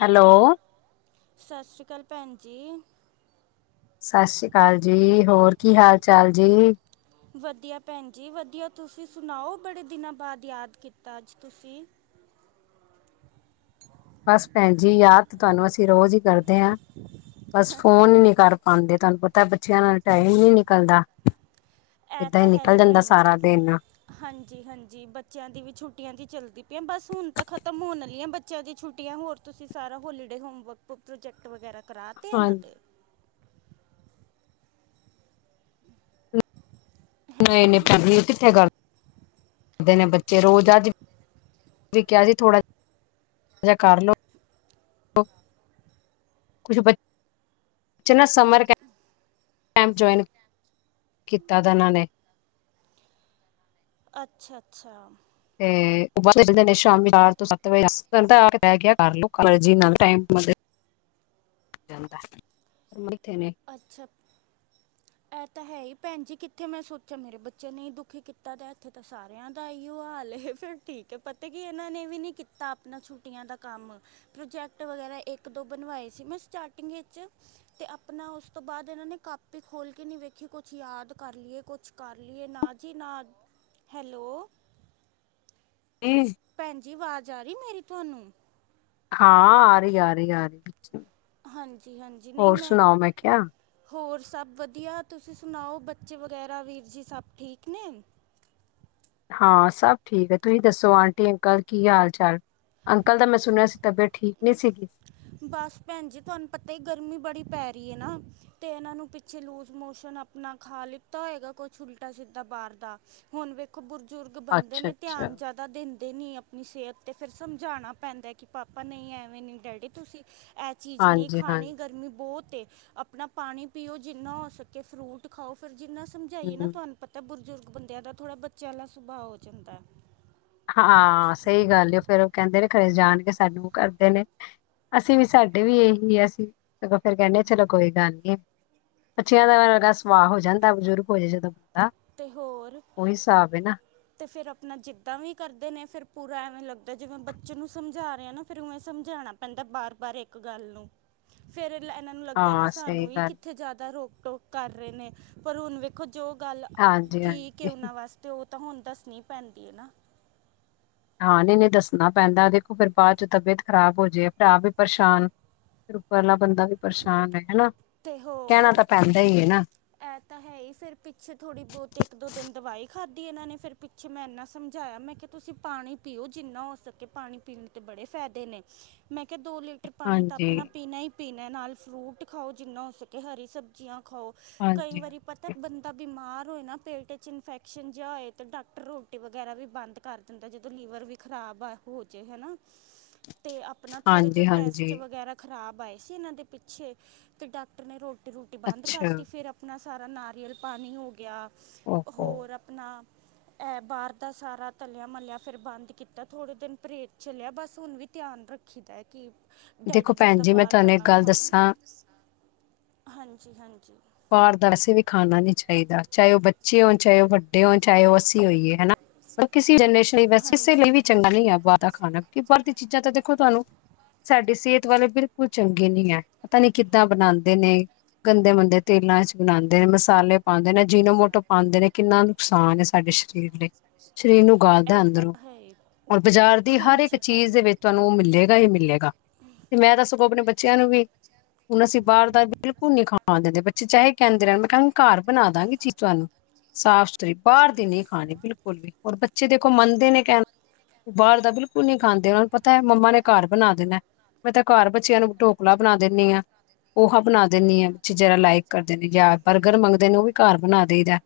Hello- ਸਤਿ ਸ਼੍ਰੀ ਅਕਾਲ ਭੈਣ ਜੀ। ਸਤਿ ਸ਼੍ਰੀ ਅਕਾਲ ਜੀ ਹੋਰ ਕੀ ਹਾਲ ਚਾਲ ਜੀ? ਵਧੀਆ ਭੈਣ ਜੀ ਵਧੀਆ ਤੁਸੀ ਸੁਣਾਓ ਬੜੇ ਦਿਨਾ ਬਾਅਦ ਯਾਦ ਕੀਤਾ ਅਜ ਤੁਸੀ ਬਸ ਭੈਣ ਜੀ ਯਾਦ ਤੁਹਾਨੂੰ ਅਸੀ ਰੋਜ ਈ ਕਰਦੇ ਆਂ ਬਸ ਫੋਨ ਹੀ ਨੀ ਕਰ- ਆਂਦੇ ਤੁਵਾਨ ਪਤਾ ਬੱਚਿਆਂ ਨਾਲ ਟਾਈਮ ਈ ਨੀ ਨਿਕਲਦਾ- ਐ ਏਦਾਂ ਈ ਤਾਂ ਹੈ ਨਿਕਲ ਹੀ ਜਾਂਦਾ ਭੈਣ ਜੀ ਸਾਰਾ ਦਿਨ। ਹਾਂਜੀ- ਹਾਂਜੀ ਬੱਚਿਆਂ ਦੀ ਵੀ ਛੁੱਟੀਆਂ ਜੀ ਚਲਦੀ ਪਈਆਂ ਬਸ ਹੁਣ ਤਾਂ ਖਤਮ ਹੋਣ ਆਲੀਆਂ ਬ ਬੱਚਿਆਂ ਦੀ ਛੁੱਟੀਆਂ ਹੋਰ ਤੁਸੀ ਸਾਰਾ ਹੋਲੀਡੇ ਹੋਮਵਰਕ ਪ੍ਰੋਜੈਕਟ ਵਗੈਰਾ ਕਰਾ ਤੇ ਇਹਨਾ ਹਾਂਜੀ ਦੇ? ਨਹੀ- ਹੈਲੋ ਨਹੀ ਭੈਣ ਜੀ ਕਿਥੇ ਕਰ ਕਰਦੇ ਨੇ ਬੱਚੇ ਰੋਜ ਅਜ- [unintelligible] ਕਿਹਾ ਸੀ ਥੋੜਾ ਜਾ ਕਰ ਲੋ ਕੁਛ ਬੱਚੇ ਨਾ ਸਮਰ ਕੈ ਕੈੰਪ ਜੁਆਇਨ ਕੀਤਾ ਦਾ ਇਹਨਾ ਨੇ। ਅਛਾ--ਅਛਾ। [unintelligible] [unintelligible] ਅਛਾ - [inaudible] ਇਹ ਤਾਂ ਹੈ ਈ ਭੈਣ ਜੀ ਕਿਥੇ ਮੈ ਸੋਚਿਆ ਮੇਰੇ ਬੱਚਿਆਂ ਨੇ ਈ ਦੁਖੀ ਕੀਤਾ ਦਾ ਇਥੇ ਤਾਂ ਸਾਰੇ ਸਾਰੇਆ ਦਾ ਐਇਯੋ ਹਾਲ ਏ ਫਿਰ ਠੀਕ ਹੈ ਪਤਾ ਕੀ ਇਹਨਾ ਨੇ ਵੀ ਨਹੀ ਕੀਤਾ ਆਪਣਾ ਛੁੱਟੀਆਂ ਦਾ ਕਮ ਪ੍ਰੋਜੈਕਟ ਵਗੈਰਾ ਇਕ ਦੋ ਬਣਵਾਏ ਸੀ ਮੈ ਸਟਾਰਟਿੰਗ ਚ ਤੇ ਆਪਣਾ ਉਸ ਤੋਂ ਬਾਅਦ ਇਹਨਾ ਨੇ ਕਾਪੀ ਖੋਲ ਕੇ ਨਹੀ ਵੇਖੀ ਕੁਛ ਯਾਦ ਕਰ ਲਈਏ ਕੁਛ ਕਰ ਲਈਏ ਨਾਲ [unintelligible] ਹੈਲੋ? ਕੀ [unintelligible] ਭੈਣ ਜੀ ਆਵਾਜ ਆ ਰਹੀ ਮੇਰੀ ਤੁਵਾਨੂੰ? ਹਾਂ ਆ ਰਹੀ ਆ ਰਹੀ ਆ ਰਹੀ ਹਾਂਜੀ- ਹਾਂਜੀ ਨਹੀ ਹੋਰ ਮੈ ਸੁਣਾਓ ਮੈਂ ਕਿਹਾ ਹੋਰ ਸਭ ਵਧੀਆ ਤੁਸੀ ਸੁਣਾਓ ਬੱਚੇ ਵਗੈਰਾ ਵੀਰ ਜੀ ਸਭ ਠੀਕ ਨੇ? ਹਾਂ ਸਭ ਠੀਕ ਹੈ। ਤੁਸੀ ਦੱਸੋ ਆਟੀ ਅੰਕਲ ਕੀ ਹਾਲ ਚਾਲ? ਅੰਕਲ ਦਾ ਮੈ ਸੁਣਿਆ ਸੀ ਤਬੀਅਤ ਠੀਕ ਨਹੀ ਸੀ। ਬਸ ਭੈਣ ਜੀ ਤੁਹਾਨੂੰ ਪਤਾ ਗਰਮੀ ਬੜੀ ਪੈ ਰਹੀ ਏ ਨਾ। ਤੇ ਇਹਨਾ ਨੂੰ ਪਿੱਛੇ ਲੂਜ ਮੋਸ਼ਨ ਆਪਣਾ ਖਾ ਲਿਤਾ ਹੋਏਗਾ ਕੁਛ ਉਲਟਾ ਸਿੱਧਾ ਬਾਹਰ ਦਾ ਹੁਣ ਵੇਖੋ ਬਜੁਰਗ ਬੰਦੇ ਅੱਛਾ ਨੇ ਅੱਛਾ ਧਿਆਨ ਜਾਦ ਦੇਂਦੇ ਨੀ ਆਪਣੀ ਸਿਹਤ ਤੇ ਫਿਰ ਸਮਝਾਣਾ ਪੈਂਦਾ ਕਿ ਪਾਪਾ ਨਹੀ ਐਵੇ ਨਹੀ ਡੈਡੀ ਤੁਸੀ ਇਹ ਚੀਜ਼ ਨਹੀਂ ਹਾਂਜੀ ਖਾਣੀ ਹਾਂਜੀ ਗਰਮੀ ਬਹੁਤ ਏ। ਆਪਣਾ ਪਾਣੀ ਪੀਓ ਜਿਨਾ ਹੋ ਸਕੇ ਫਰੂਟ ਖਾਓ ਫਿਰ ਜਿਨਾ ਸਮਝਾਈਏ ਨਾ ਹਮ, ਤੁਹਾਨੂੰ ਪਤ ਪਤਾ ਬਜ਼ੁਰਗ ਬੰਦਿਆਂ ਦਾ ਥੋੜ੍ਹਾ ਬੱਚਿਆਂ ਵਾਲਾ ਸੁਭਾਅ ਹੋ ਜਾਂਦਾ। ਹਾਂ ਸਹੀ ਗੱਲ ਏ ਫੇਰ ਉਹ ਕਹਿਦੇ ਨੇ ਖਰੇ ਜਾਣ ਕੇ ਸਾਨੂੰ ਕਰਦੇ ਨੇ। ਅਸੀ ਵੀ ਸਾਡੇ ਵੀ ਇਹੀ ਹੈ ਅਸੀ ਅਗੋ ਫੇਰ ਕਹਿਨੇ ਆਂ ਚਲੋ ਕੋਈ ਗੱਲ ਨੀ। ਬੱਚੀਆਂ ਦਾ ਵਰਗਾ ਸੁਭਾਵ ਹੋ ਜਾਂਦਾ ਬਜ਼ੁਰਗ ਹੋ ਜੇ ਜਦੋਂ। ਬੰਦਾ ਤੇ ਹੋਰ? ਉਹੀ ਹਿਸਾਬ ਏ ਨਾ। ਅਤੇ ਫਿਰ ਆਪਣਾ ਜਿਦਾਂ ਵੀ ਕਰਦੇ ਨੇ ਫਿਰ ਪੂਰਾ ਐਵੇ ਲਗਦਾ ਜਿਵੇ ਬੱਚੇ ਨੂੰ ਸਮਝਾ ਰਹੇ ਆਂ ਨਾ ਫਿਰ ਉਵੇ ਸਮਝਾਣਾ ਬੰਦਾ ਬਾਰ ਬਾਰ ਏਕ ਗੱਲ ਨੂੰ ਫੇਰ ਇਹਨਾ ਨੂੰ ਲਗਦਾ ਕਿ ਹਾਂ ਸਹੀ ਸਾਨੂੰ ਹੀ ਗੱਲ ਕਿਥੇ ਜਿਆਦਾ ਰੋਕ-ਟੋਕ ਕਰ ਰਹੇ ਨੇ- ਪਰ ਹੁਣ ਵੇਖੋ ਜੋ, ਗੱਲ ਹਾਂਜੀ ਠੀਕ ਹਾਂਜੀ ਹੈ। ਉਹਨਾ ਵਾਸਤੇ ਉਹ ਤਾਂ ਹੁਣ ਦਸਣੀ ਪੈਦੀ ਹੈ। ਨਾ- ਹਾਂ ਨਹੀ ਨੇ ਦਸਣਾ ਪੈਦਾ ਦੇਖੋ ਫਿਰ ਬਾਅਦ 'ਚ ਤਬੀਅਤ ਖਰਾਬ ਹੋ, ਜੇ ਫਿਰ ਆਪ ਹੀ ਪਰੇਸ਼ਾਨ- ਪਹਿਲਾਂ ਬੰਦਾ ਵੀ ਪਰੇਸ਼ਾਨ ਹੈਗਾ। ਨਾ ਤੇ ਹੋਰ- ਇਹ ਤਾਂ ਹੈ ਹੀ ਫਿਰ ਪਿੱਛੇ ਥੋੜ੍ਹੀ ਬਹੁਤੀ ਇੱਕ, ਦੋ ਦਿਨ ਦਵਾਈ ਖਾਧੀ ਇਹਨਾਂ ਨੇ, ਫਿਰ ਪਿੱ ਮੈਂ ਇੰਨਾ ਸਮਝਾਇਆ ਮੈਂ ਕਿਹਾ ਤੁਸੀਂ ਪਾਣੀ ਪੀਓ ਜਿੰਨਾ ਹੋ ਸਕੇ ਪਾਣੀ-ਪੀਣ ਤੇ, ਬੜੇ ਫਾਇਦੇ ਨੇ ਮੈਂ ਕਿਹਾ ਦੋ ਲੀਟਰ ਪਾਣੀ ਤਾਂ ਹਾਂਜੀ। ਆਪਣਾ ਪੀਣਾ ਹੀ ਪੀਣਾ ਨਾਲ ਫਰੂਟ ਖਾਓ ਜਿੰਨਾ ਹੋ, ਸਕੇ ਹਰੀ ਸਬਜ਼ੀਆਂ ਖਾਓ ਕਈ ਹਾਂਜੀ, ਵਾਰੀ ਤਾਂ ਬੰਦਾ ਬਿਮਾਰ ਹੋਏ ਨਾ, ਪੇਟ' ਇਨਫੈਕਸ਼ਨ ਜਿਹਾ ਹੋਏ ਤਾਂ ਡਾਕਟਰ ਰੋਟੀ ਵਗੈਰਾ ਵੀ, ਬੰਦ ਕਰ ਦਾ ਜਦੋਂ ਲੀਵਰ ਵੀ ਖ਼ਰਾਬ ਆ ਹੋ, ਜੇ ਹਨਾ [inaudible] ਅਤੇ ਆਪਣਾ ਥੋੜ੍ਹੇ ਜਿਹੇ ਹਾਂਜੀ-ਹਾਂਜੀ ਟੈਸਟ ਵਗੈਰਾ ਖ਼ਰਾਬ ਆਏ ਸੀ। ਇਹਨਾਂ ਦੇ, ਪਿੱਛੇ ਅਤੇ ਡਾਕਟਰ ਨੇ ਰੋਟੀ-ਰੂਟੀ ਬੰਦ ਅੱਛਾ ਕਰਤੀ ਫਿਰ ਆਪਣਾ ਸਾਰਾ ਨਾਰੀਅਲ ਪਾਣੀ ਹੋ ਗਿਆ। ਓਹੋ ਹੋਰ ਆਪਣਾ ਇਹ ਬਾਹਰ ਦਾ, ਸਾਰਾ ਤਲਿਆ-ਮਲਿਆ ਫਿਰ ਬੰਦ ਕੀਤਾ ਥੋੜੇ ਦਿਨ ਪਰੇਜ ਚਲਿਆ ਬਸ ਹੁਣ ਵੀ, ਧਿਆਨ ਰੱਖ ਰਖੀਦਾ ਕਿ ਦੇਖੋ ਡੈਡੀ ਭੈਣ ਜ਼ਿਆਦਾ ਜੀ ਮੈਂ ਬਾਹਰ ਤਾਂ, ਤੁਹਾਨੂੰ ਇੱਕ ਨਾ ਗੱਲ ਖਾਣ ਦੱਸਾਂ ਹਾਂਜੀ-ਹਾਂਜੀ ਬਾਹਰ ਦਾ, ਵਸੇ ਵੀ, ਖਾਣਾ ਨੀ ਚਾਹੀਦਾ। ਚਾਹੇ ਉਹ ਬੱਚੇ ਹੋਣ ਚਾਹੇ ਉਹ ਵੱਡੇ ਹੋਣ ਚਾਹੇ ਉਹ ਅਸੀਂ ਹੋਈਏ ਹਨਾ ਕਿਸੇ ਜਨਰੇਸ਼ਨ ਲਈ ਬਸ ਕਿਸੇ ਲਈ ਹਾਂਜੀ ਵੀ ਚੰਗਾ ਨਹੀਂ ਬਾਹਰ ਖਾਣਾ ਕਿ, ਭਰਤੀ ਚੀਜ਼ਾਂ ਤਾਂ, ਦੇਖੋ ਤੁਹਾਨੂੰ ਸਾਡੀ ਸਿਹਤ ਵਾਲੇ ਬਿਲਕੁਲ ਚੰਗੇ ਨੀ ਹੈ। ਪਤਾ ਨੀ ਕਿੱਦਾਂ ਬਣਾਉਂਦੇ ਨੇ ਗੰਦੇ-ਮੁੰਦੇ ਤੇਲਾਂ ਚ, ਬਣਾਉਂਦੇ ਨੇ ਮਸਾਲੇ ਪਾਉਂਦੇ ਨੇ ਜੀਨੋ, ਮੋਟੋ ਪਾਉਂਦੇ ਨੇ, ਕਿੰਨਾ ਨੁਕਸਾਨ ਹੈ ਸਾਡੇ ਸਰੀਰ ਤੇ ਸਰੀਰ ਨੂੰ ਗਾਲ ਦਾ, ਇਹ ਤਾਂ ਅੰਦਰੋਂ ਹੈ ਹੀ। ਹੁਣ ਬਾਜ਼ਾਰ ਦੀ ਹਰ ਇੱਕ ਹਾਂਜੀ ਭੈਣ ਚੀਜ਼ ਦੇ, ਜੀ ਵਿੱਚ ਤੁਹਾਨੂੰ ਮਿਲੇ ਹੀ ਮਿਲੇਗਾ ਤੇ ਮੈਂ, ਤਾਂ ਸਗੋਂ ਆਪਣੇ ਬੱਚਿਆਂ ਨੂੰ ਵੀ, ਹੁਣ ਅਸੀਂ ਬਾਹਰ ਦਾ ਬਿਲਕੁਲ ਨ ਨਹੀਂ ਖਾਣ ਦਿਦੇ ਚਾਹੇ ਕਹਿੰਦੇ ਰਹਿਣ ਮੈਂ ਕਿਹਾ ਘਰ ਬਣਾ ਦਾਂਗੀ ਚੀਜ਼ ਤੁਹਾਨੂੰ ਸਾਫ਼-ਸੁਥਰੀ ਬਾਹਰ ਦੀ ਨ ਹਾਂ ਜੀ ਬਿਲਕੁਲ-ਬਿਲਕੁਲ ਔਰ ਬੱਚੇ ਦੇਖੋ ਮਾਨਤੇ ਨਹੀਂ ਕਹਿਣਾ ਬਾਹਰ ਦਾ ਬਿਲਕੁਲ ਨਹੀ ਖਾਂਦੇ ਉਹਨਾਂ ਨੂੰ ਪਤਾ ਹੈ। ਮੰਮਾ ਨੇ ਘਰ ਬਣਾ ਦੇਣਾ ਮੈਂ, ਤਾਂ ਘਰ ਬੱਚਿਆਂ ਨੂੰ ਢੋਕਲਾ ਬਣਾ ਦਿੰਦੀ ਹਾਂ ਪੋਹਹ ਬਣਾ ਦਿੰਦੀ ਹਾਂ ਵਿੱਚ ਜਿਹਰਾ ਲਾਇਕ ਕਰਦੇ ਨੇ, ਯ ਬਰਗਰ ਮੰਗਦੇ ਨੇ ਉਹ ਵੀ ਘਰ ਬਣਾ ਦੇਈਦਾ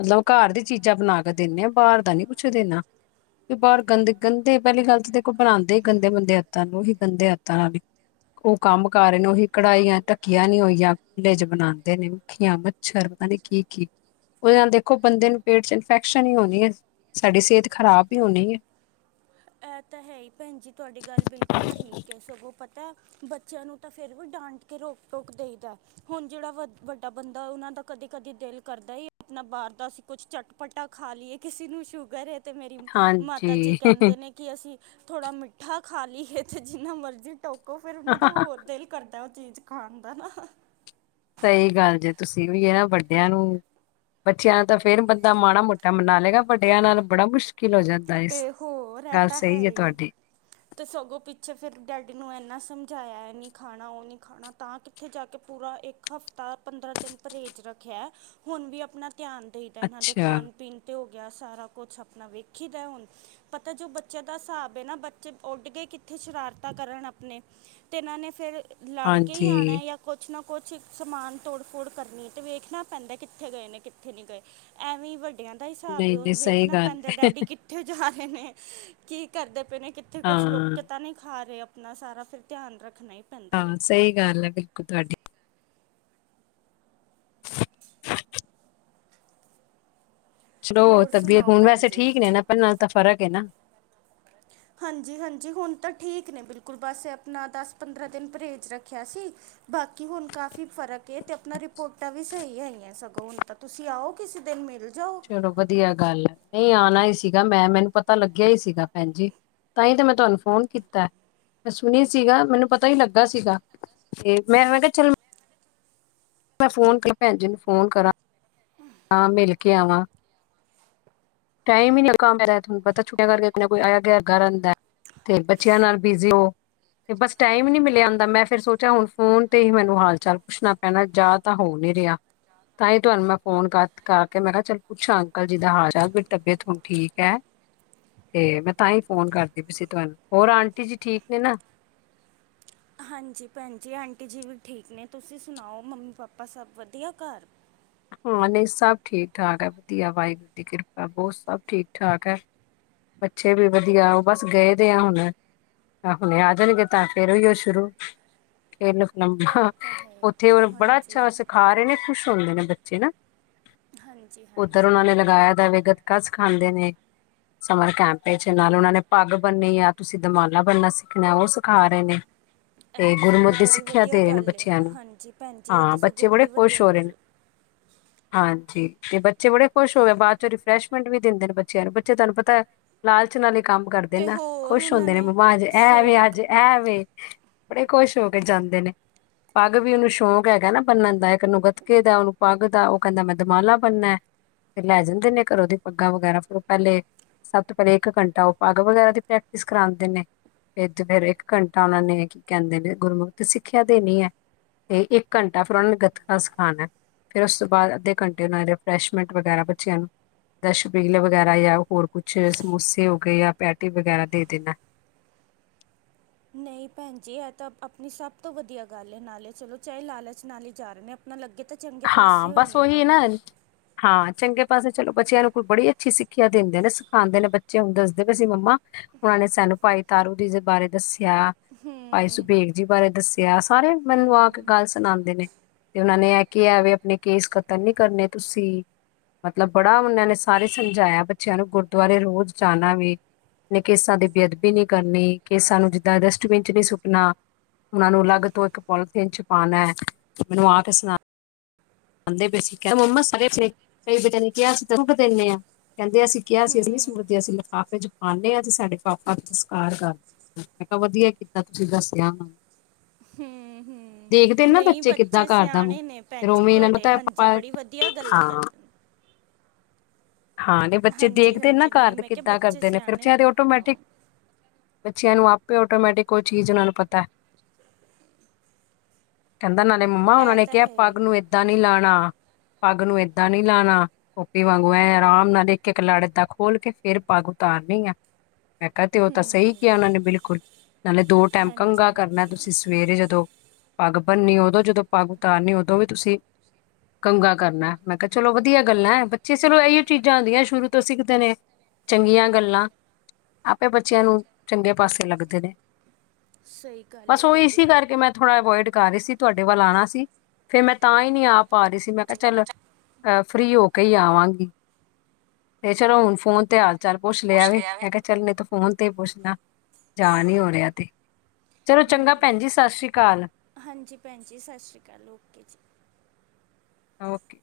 ਮਤਲਬ ਘਰ ਦੀ ਚੀਜ਼ਾਂ ਬਣਾ ਕੇ, ਦਿੰਦੇ ਆ ਬਾਹਰ ਦਾ ਨੀ ਕੁੱਛ ਦੇਣਾ। ਬਹਾਰ ਗੰਦੇ-ਗੰਦੇ ਪਹਿਲੀ ਗੱਲ ਤਾਂ ਦੇਖੋ ਬਣਾਉਂਦੇ ਹੀ ਗੰਦੇ, ਬੰਦੇ ਆਤਾਂ ਨੂੰ ਹੀ ਗੰਦੇ ਆਤਾਂ ਨਾਲ ਹੀ ਉਹ ਕੰਮ ਕਰ ਰਹੇ ਨੇ, ਉਹੀ ਕੜਾਈਆਂ ਢੱਕੀਆਂ ਨੀ ਹੋਈਆਂ ਖੁੱਲੇ ਚ, ਬਣਾਦੇ ਨੇ, ਮੱਖੀਆਂ ਮੱਛਰ ਪਤਾ ਨਹੀਂ ਕੀ, ਕੀ ਉਹਦੇ ਨਾਲ ਦੇਖੋ ਬੰਦੇ ਨੂੰ ਪੇਟ ਚ, ਇਨਫੈਕਸ਼ਨ ਹੀ ਹੋਣੀ ਹੈ। ਸਾਡੀ ਸਿਹਤ ਖ਼ਰਾਬ ਹੀ ਹੋਣੀ ਹੈ! ਇਹ ਤਾਂ ਹੈ ਹੀ ਭੈਣ ਜੀ ਤੁਹਾਡੀ ਗੱਲ ਬਿਲਕੁਲ ਠੀਕ ਹੈ ਸਗੋਂ ਪਤਾ ਬੱਚਿਆਂ ਨੂੰ ਤਾਂ ਫੇਰ ਵੀ, ਡਾਂਟ ਕੇ ਰੋਕ-ਟੋਕ ਦੇਈਦਾ ਹੁਣ ਜਿਹੜਾ ਵ ਵੱਡਾ ਬੰਦਾ ਉਹਨਾਂ ਦਾ ਕਦੇ-ਕਦੇ ਦਿਲ ਕਰਦਾ ਹੀ ਆਪਣਾ ਬਾਹਰ ਦਾ ਅਸੀਂ ਕੁਛ ਚਟਪਟਾ ਖਾ ਲਈਏ! ਕਿਸੇ ਨੂੰ ਸ਼ੂਗਰ ਹੈ ਤੇ ਮੇਰੀ ਮਾਤਾ ਜੀ ਹਾਂਜੀ। ਕਹਿੰਦੇ ਨੇ, ਕਿ ਅਸੀਂ ਥੋੜ੍ਹਾ ਮਿੱਠਾ ਖਾ, ਲਈਏ। ਅਤੇ ਜਿੰਨਾ ਮਰਜ਼ੀ ਟੋਕੋ ਫਿਰ ਉਹਨਾਂ ਦਾ ਹੋਰ ਦਿਲ ਕਰਦਾ ਉਹ ਚੀਜ਼ ਖਾਣ ਦਾ, ਨਾ ਸਹੀ ਗੱਲ ਜੇ ਤੁਸੀਂ ਵੀ, ਇਹ ਨਾ ਵੱਡਿਆਂ ਨੂੰ। ਬੱਚਿਆਂ ਨਾਲ ਤਾਂ, ਫੇਰ ਬੰਦਾ ਮਾੜਾ, ਮੋਟਾ ਮਨਾ ਲਏਗਾ ਵੱਡਿਆਂ ਨਾਲ ਬੜਾ ਮੁਸ਼ਕ ਕਿਲ ਹੋ ਜਾਂਦਾ ਏ, ਇਸ ਤੇ ਗੱਲ ਸਹੀ ਹੈ ਤੁਹਾਡੀ। ਅਤੇ ਸਗੋਂ ਪਿੱਛੇ ਫਿਰ ਡੈਡੀ ਨੂੰ ਇੰਨਾ ਸਮਝਾਇਆ ਐ ਨਹੀਂ ਖਾਣਾ, ਉਹ ਨਹੀਂ ਖਾਣਾ ਤਾਂ ਕਿ ਉੱਥੇ ਜਾ ਕੇ ਪੂਰਾ ਇੱਕ ਹਫ਼ਤਾ- ਪੰਦਰਾਂ ਦਿਨ ਪਰਹੇਜ਼ ਰੱਖਿਆ। ਹੁਣ ਵੀ ਆਪਣਾ ਧਿਆਨ ਦਈ ਦਾ, ਇਹਨਾਂ ਦੇ ਅੱਛਾ ਖਾਣ -ਪੀਣ ਤੇ ਹੋ ਗਿਆ ਸਾਰਾ ਕੁਛ ਆਪਣਾ ਵੇਖੀ ਦਾ ਹੁਣ, ਪਤਾ ਜੋ ਬੱਚਿਆਂ ਦਾ ਹਿਸਾਬ ਹੈ ਨਾ ਬ ਉੱਡ ਕੇ ਕਿੱਥੇ ਸ਼ਰਾਰਤਾਂ ਕਰਨ ਆਪਣੇ ਤੇ ਇਹਨਾਂ ਨੇ ਫਿਰ ਲੜਕੇ ਹੀ ਹਾਂਜੀ ਆਨਾ ਜਾਂ ਕੁਛ ਨਾ ਕੁਛ ਸਮਾਨ ਤੋੜ ਫੋੜ ਕਰਨੀ, ਤੇ ਵੇਖਣਾ ਪੈਂਦਾ ਕਿੱਥੇ ਗਏ ਨੇ, ਕਿੱਥੇ ਨਹੀਂ ਗਏ? ਐਵੇਂ ਵੱਡਿਆਂ ਦਾ ਹਿਸਾਬ ਏ ਨਹੀਂ ਹੁਨ ਨਹੀਂ ਸਹੀ ਵੇਖਣਾ ਗੱਲ ਪੈਂਦਾ ਹੈ ਡੈਡੀ ਕਿ ਕਿੱਥੇ ਜਾ ਰਹੇ ਨੇ, ਕੀ ਕਰਦੇ ਪਏ ਨੇ, ਕਿੱਥੇ ਕੁਝ ਲੁਕ ਹਾਂ ਕੇ ਤਾਂ ਨਹੀਂ ਖਾ ਰਹੇ ਆਪ ਇਤਨਾ ਸਾਰਾ ਫਿਰ ਧਿਆਨ ਰੱਖਣੇ, ਹਾਂ, ਸਹੀ ਗੱਲ ਹੈ, ਬਿਲਕੁਲ ਤੁਹਾਡੀ। ਚਲੋ, ਹੋਰ ਤਬੀਅਤ ਸੁਣਾਓ ਹੁਣ ਭੈਣ ਵੈਸੇ ਜੀ ਠੀਕ ਨੇ ਨਾ? ਪੈਲਾਂ ਨਾ ਤਾਂ ਫ਼ਰਕ ਹੈ ਨਾ? ਹਾਂਜੀ, ਹਾਂਜੀ। ਹੁਣ ਤਾਂ ਠੀਕ ਨੇ ਬਿਲਕੁਲ, ਬਸ ਆਪਣਾ ਦਸ -ਪੰਦਰਾਂ ਦਿਨ ਪਰਹੇਜ਼ ਰੱਖਿਆ ਸੀ। ਬਾਕੀ ਹੁਣ ਕਾਫ਼ੀ ਫਰਕ ਏ ਤੇ ਆਪਣਾ ਰਿਪੋਟਾਂ ਵੀ ਸਹੀ ਹੈਗੀਆਂ, ਸਗੋਂ ਹੁਣ ਤਾਂ। ਤੁਸੀਂ ਆਓ ਕਿਸੇ ਦਿਨ ਮਿਲ ਜਾਓ। ਚਲੋ ਵਧੀਆ ਗੱਲ ੲੈ। ਨਈ, ਆਣਾ ਹੀ ਸੀਗਾ ਮੈਂ, ਮੈਨੂੰ ਪਤਾ ਲੱਗਿਆ ਹੀ ਸੀਗਾ ਭੈਣ ਜੀ। ਤਾਂਈ ਤੇ ਮੈਂ ਤੁਵਾਨੂੰ ਫ਼ੋਨ ਕੀਤਾ। ਮੈਂ ਸੁਣੀ ਸੀਗਾ, ਮੈਨੂੰ ਪਤਾ ਹੀ ਲੱਗਾ ਸੀਗਾ ਤੇ ਮੈਂ- ਮੈਂ ਕਿਹਾ, ਚੱਲ ਮੈਂ ਫੋਨ ਪੈਲਾ ਭੈਣ ਜੀ ਨੂੰ ਫੋਨ ਕਰਾਂ, ਆ ਮਿਲ ਕੇ ਆਵਾਂ। ਟਾਈਮ ਈ ਨੀ ਲੱਗਾ ਮੇਰਾ ਐਤਕੀ, ਤੁਹਾਨੂੰ ਪਤਾ ਛੁੱਟੀਆਂ ਕਰਕੇ ਕੋਈ ਨਾ ਕੋਈ ਆਇਆ ਗਿਆ ਲਗਾ ਰੈਨਦਾ। ਤੇ ਬੱਚਿਆਂ ਨਾਲ ਬਿਜ਼ੀ ਹੋ। ਤੇ ਬਸ ਟਾਈਮ ਹੀ ਨੀ ਮਿਲਿਆ ਆਂਦਾ, ਮੈਂ ਫਿਰ ਸੋਚਿਆ ਹੁਣ ਫੋਨ 'ਤੇ ਹੀ ਮੈਨੂੰ ਹਾਲ -ਚਾਲ ਪੁੱਛਣਾ ਨਾ ਜਾ ਤਾਂ ਹੋ ਨੀ ਰਿਹਾ। ਤਾਈ ਤੁਹਾਨੂੰ ਮੈਂ ਫੋਨ ਕਰ -ਕਰ ਕੇ ਮੈਂ ਕਿਹਾ, ਚੱਲ ਪੁੱਛਾਂ ਅੰਕਲ ਜੀ ਦਾ ਹਾਲ-ਚਾਲ। ਤਬੀਅਤ ਹੁਣ ਠੀਕ ਹੈ। ਤੇ ਮੈ ਤਾਂ ਹੀ ਫੋਨ ਕਰਦੀ ਪਈ ਸੀ ਤੁਹਾਨੂੰ। ਹੋਰ ਆਂਟੀ ਜੀ ਠੀਕ ਨੇ ਨਾ? ਹਾਂਜੀ ਭੈਣ ਜੀ, ਆਂਟੀ ਜੀ ਵੀ ਠੀਕ ਨੇ। ਤੁਸੀਂ ਸੁਣਾਓ, ਮੰਮੀ -ਪਾਪਾ ਸਭ ਵਧੀਆ ਘਰ? ਹਾਂ, ਨਹੀਂ ਸਭ ਠੀਕ- ਠਾਕ ਹੈ, ਵਧੀਆ। ਵਾਹਿਗੁਰੂ ਦੀ ਕਿਰਪਾ ਬਹੁਤ, ਸਭ ਠੀਕ -ਠਾਕ ਐ। ਬੱਚੇ ਵੀ ਵਧੀਆ, ਉਹ ਬਸ ਗਏ ਦੇ ਆ ਹੁਣ। ਆਹ ਹੁਣੇ ਆ ਜਾਣਗੇ, ਤਾਂ ਫਿਰ ਉਹੀਓ ਸ਼ੁਰੂ। ਇਹ ਲੰਮਾ ਤਾਂ ਹੈ ਉੱਥੇ ਉ ਲੋਕ ਬੜਾ ਹਾਂਜੀ ਅੱਛਾ ਸਿਖਾ ਰਹੇ ਨੇ, ਕੁੱਛ? ਤੋਂਦੇ ਨੇ ਬੱਚੇ ਨਾ, ਹਾਂਜੀ ਉੱਧਰ ਹਾਂਜੀ ਉਹਨਾਂ ਨੇ ਲਗਾਇਆ ਦਾਵੇ, ਗੱਤਕਾ ਸਿਖਾਂਦੇ ਨੇ। ਸਮਰ ਕੈਂਪ ਵਿੱਚ, ਨਾਲ ਉਹਨਾਂ ਨੇ ਪੱਗ ਬੰਨੀ ਆ, ਤੁਸੀਂ ਦਮਾਲਾ ਬਣਨਾ ਸਿੱਖਣਾ, ਉਹ ਸਿਖਾ ਰਹੇ ਨੇ। ਇਹ ਤੇ ਤਾਂ ਸਗੋਂ ਗੁਰਮੁਤ ਦੀ ਬੜੀ ਸਿੱਖਿਆ ਵਧੀਆ ਦੇ ਰਹੇ ਨੇ ਗੱਲ ਹੈ ਬੱਚਿਆਂ ਨੂੰ। ਹਾਂਜੀ ਭੈਣ ਜੀ ਇਹ ਹਾਂ, ਤਾਂ ਸਗੋਂ ਬੱਚੇ ਵੜੇ ਬੜੀ ਖੁਸ਼ ਵਧੀਆ ਹੋ ਰਹੇ ਨੇ। ਗੱਲ ਹਾਂਜੀ, ਤੇ ਬੱਚੇ ਬੜੇ ਖੁਸ਼ ਹੋ ਗਏ, ਬਾਦ ਚੋਂ ਰਿਫਰੈਸ਼ਮੈਂਟ ਵੀ ਦਿੰਦੇ ਨੇ ਬੱਚਿਆਂ ਨੂੰ। ਬੱਚੇ, ਤੁਹਾਨੂੰ ਪ ਤਾ ਲਾਲਚ ਨਾਲੇ ਈ ਕੰਮ ਕਰਦੇ ਤੇ ਨਾ, ਹੋਰ ਖੁਸ਼ ਉਹਨਾਂ ਹੁੰਦੇ ਨੇ, ਮੰਮਾ ਅੱਜ ਐ ਵੈ, ਸਹੀ ਅੱਜ ਗੱਲ ਐ ਵੈ। ਬੜੇ ਖੁਸ਼ ਹੋ ਕੇ ਜਾਂਦੇ ਨੇ। ਪੱਗ ਵੀ ਉਹਨੂੰ ਸ਼ੌਂਕ ਹੈਗਾ ਨਾ ਬਣਨ ਦਾ, ਇੱਕ ਨੂੰ ਗੱਤਕੇ ਦਾ, ਉਹਨੂੰ ਪੱਗ ਦਾ। ਉਹ ਕਹਿੰਦਾ, ਮੈਂ ਦਮਾਲਾ ਬਨਣਾ। ਫਿਰ ਲੈ ਜਾਂਦੇ ਨੇ ਘਰੋਂ ਦੀ ਪੱਗਾਂ ਵਗੈਰਾ, ਫਿਰ ਉਹ ਪੈਲੇ। ਸਭ ਤੋਂ ਪੈਲਾ ਇੱਕ ਘੰਟਾ ਉਹ ਪਗ ਵਗੈਰਾ ਦੀ ਪ੍ਰੈਕਟਿਸ ਕਰਵਾਂਦੇ ਨੇ। ਫੇਰ ਦੁਪਹਿਰੇ ਇੱਕ ਘੰਟਾ ਉਹਨਾ ਨੇ ਕੀ ਕਹਿੰਦੇ ਨੇ, ਗੁਰਮੁਖ ਦੀ ਸਿੱਖਿਆ ਦੇਨੀ ਹੈ। ਤੇ ਇੱਕ ਘੰਟਾ ਫਿਰ ਉਹਨਾਂ ਨੇ ਗੱਤਕਾ ਸਿਖਾਣਾ। ਫੇਰ ਉਸ ਤੋਂ ਬਾਅਦ ਅੱਧੇ ਘੰਟੇ ਉਹਨਾ ਨੇ ਰਿਫਰੈਸ਼ਮੈਂਟ ਵਗੈਰਾ ਬੱਚਿਆਂ ਨੂੰ, ਜਾਂ ਸ਼ਬੀਲ ਵਗੈਰਾ ਜਾਂ ਹੋਰ ਕੁਛ ਸਮੋਸੇ ਹੋ ਗਏ ਜਾਂ ਪੈਟੀ ਵਗੈਰਾ ਦੇ ਦੇਣਾ। ਨਈ ਪੈਣ ਜੀ, ਇਹ ਤਾਂ ਆਪਣੀ ਸਭ ਤੋਂ ਵਦੀਆ ਗੱਲ ਏ। ਨਾਲੇ ਚਲੋ, ਚਾਹੇ ਲਾਲਚ ਨਾਲ ਈ ਜਾ ਰਹੇ ਨੇ, ਆਪਣਾ ਲੱਗੇ ਤਾਂ ਚੰਗੇ ਹਾਂ, ਪਾਸੇ ਹੋਏ ਬਸ ਨੇ ਉਹੀ ਏ ਨਾ ਹਾਂ, ਚੰਗੇ ਪਾਸੇ ਚਲੋ, ਬੱਚਿਆਂ ਨੂੰ ਕੋਈ ਬੜੀ ਅੱਛੀ ਸਿੱਖਿਆ ਦਿੰਦੇ ਨੇ, ਸਿਖਾਦੇ ਨੇ। ਬੱਚੇ ਹੁਣ ਦੱਸਦੇ ਪਏ ਸੀ, ਮੰਮਾ ਹੁਨੇ ਨੇ ਸਾਨੂੰ ਭਾਈ ਤਾਰੂ ਜੀ ਦੇ ਬਾਰੇ ਦੱਸਿਆ ਭਾਈ ਸੁਬੇਗ ਜੀ ਬਾਰੇ ਦੱਸਿਆ। ਸਾਰੇ ਮੈਨੂੰ ਆ ਕੇ ਗੱਲ ਸੁਨਾੰਦੇ ਨੇ ਤੇ ਉਹਨਾਂ ਨੇ ਐ ਕਿ ਐਵੇਂ, ਆਪਣੇ ਕੇਸ ਕਤਲ ਨਈ ਕਰਨੇ ਤੁਸੀਂ ਮਤਲਬ ਬੜਾ ਉਹਨਾਂ ਨੇ ਸਾਰੇ ਸਮਝਾਇਆ ਬੱਚਿਆਂ ਨੂੰ ਗੁਰਦੁਆਰੇ ਰੋਜ਼ ਜਾਣਾ ਵੇ ਨੇ, ਕੇਸਾਂ ਦੀ ਬੇਅਦਬੀ ਨਈ ਕਰਨੀ, ਕੇਸਾਂ ਨੂੰ ਜਿੱਦਾਂ ਡਸਟਬਿਨ 'ਚ ਨਈ ਸੁੱਟਣਾ ਉਹਨਾਂ ਨੂੰ ਅਲਗ ਤੋਂ ਇੱਕ ਪੋਲੀਥੀਨ ਚ ਪਾਣਾ, ਮੈਨੂੰ ਆ ਕੇ ਸੁਣਾ [unintelligible] ਕੈੰਦੇ, ਅਸੀਂ ਕਿਹਾ ਸੀ ਅਸੀਂ ਨਹੀਂ ਸੁਟਦੇ, ਅਸੀਂ ਲਫਾਫੇ' ਚ ਪਾਨੇ ਆ ਤੇ ਸਾਡੇ ਪਾਪਾ ਸਸਕਾਰ ਕਰ ਮੈਂ ਕਿਆ ਵਦੀਆ ਕੀਤਾ ਤੁਸੀਂ ਦੱਸਿਆ ਵਾ ਹੂੰ ਹੂੰ ਦੇਖਦੇ ਨੇ ਨਾ ਨਹੀਂ ਬੱਚੇ ਕਿੱਦਾਂ ਘਰਦਾ ਮੂੰ ਸਿਆਣੇ ਨੇ ਫੇਰ ਭੈਣ ਜੀ ਅੋਵੇ ਇਹਨਾਂ ਨੂੰ ਤੁਹਾਡੇ ਹਾਂਜੀ ਬੜੀ ਵਧੀਆ ਗੱਲਾਂ ਕਰਦੇ [inaudible] ਨੇ ਹਾਂ, ਤੇ ਬੱਚੇ ਹਾਂਜੀ ਦੇਖਦੇ ਨੇ ਨਾ ਹਾਂਜੀ ਨਹੀਂ ਘਾਰ ਦੇ, ਮੈਂ ਕਿਹਾ ਕਿੱਦਾਂ ਬੱਚੇ ਕਰਦੇ ਨੇ ਸਿਆਣੇ ਫਿਰ ਅੋਟੋਮੈਟਿਕ। ਹਾਂ ਬੱਚਿਆਂ ਨੂੰ ਆਪੇ ਆਟੋਮੈਟਿਕ ਉਹ ਚੀਜ਼ ਉਹਨਾ ਨੂੰ ਪਤਾ ਕਹਿੰਦਾ ਨਾਲੇ ਮੰਮਾ ਉਹਨਾਂ ਇਹ ਨੇ ਤਾਂ ਕਿਹਾ ਹੈ ਹੀ ਪੱਗ ਨੂੰ ਏ ਏਦਾਂ ਨੀ ਲਾੰਣਾ ਪੱਗ ਨੂੰ ਏਦਾਂ ਨੀ ਲਾੰਣਾ ਟੋਪੀ ਵਾਂਗੂ ਐ ਆਰਾਮ ਨਾਲ ਇੱਕ ਇੱਕ ਲੜ ਦਾ ਖੋਲ੍ਹ ਕੇ ਫੇਰ ਪਾਗ ਉਤਾਰਨੀ ਆ ਮੈਂ ਕਿਹਾ ਤੇ ਉਹ ਤਾਂ ਸਹੀ ਕਿਹਾ ਉਹਨਾਂ ਨੇ ਬਿਲਕੁਲ ਨਾਲੇ ਦੋ ਟਾਈਮ ਕੰੰਘਗਾ ਹਾਂਜੀ ਕਰਨਾ ਹਾਂਜੀ ਤੁਸੀਂ ਸਵੇਰੇ ਜਦੋਂ ਪੱਗ ਬਨਨੀ ਉਦੋਂ ਜਦੋਂ ਪੱਗ ਉਤਾਰਨੀ ਉਦੋਂ ਵੀ ਤੁਸੀਂ ਕੰਗਾ ਕਰਨਾ ਮੈਂ ਕਿਹਾ ਚਲੋ ਵਦੀਆ ਗੱਲਾਂ ਬੱਚੇ ਚਲੋ ਇਹੀ ਚੀਜ਼ਾਂ ਹੂੰਦੀਆਂ ਸ਼ੁਰੂ ਤੋਂ ਅਸੀਂ ਕਿਤੇ ਨੇ ਚੰਗੀਆਂ ਗੱਲਾਂ ਆਪੇ ਬੱਚਿਆਂ ਨੂੰ ਚੰਗੇ ਪਾਸੇ ਲੱਗਦੇ ਨੇ ਸਹੀ ਗੱਲ ਏ ਬਸ ਉਹ ਤੁਹਾਡੀ ਇਸੀ ਕਰਕੇ ਬਿਲਕੁਲ ਮੈਂ ਥੋੜ੍ਹਾ ਅਵੋਇਡ ਕਰ ਰਹੀ ਸੀ ਤੁਹਾਡੇ ਵੱਲ ਆਣਾ ਸੀ ਫੇਰ ਮੈਂ ਤਾਂ ਹੀ ਨਹੀਂ ਆ ਪਾ ਰਹੀ ਸੀ ਮੈਂ ਕਿਹਾ ਚੱਲ ਅ ਫ੍ਰਰੀ ਹੋ ਕੇ ਈ ਆਵਾਂਗੀ ਤੇ ਚਲੋ ਹੁਣ ਫੋਨ ਤੇ ਹਾਲ ਚਾਲ ਪੁੱਛ ਲਿਆ ਵੇ ਮੈਂ ਕਿਹਾ ਚੱਲ ਨੀ ਤੋ ਫੋਨ ਤੇ ਪੁੱਛ ਲਾ ਜਾ ਨੀ ਹੋ ਰਿਹਾ ਤੇ ਚਲੋ ਚੰਗਾ ਨਹੀਂ ਪੈਣ ਜੀ ਨਹੀਂ ਸਤਿ ਸ੍ਰੀ ਅਕਾਲ ਹਾਂਜੀ ਪੈਣ ਜੀ ਸਤਿ ਸ਼੍ਰੀ ਅਕਾਲ ਓਕੇ ਜੀ ਓਕੇ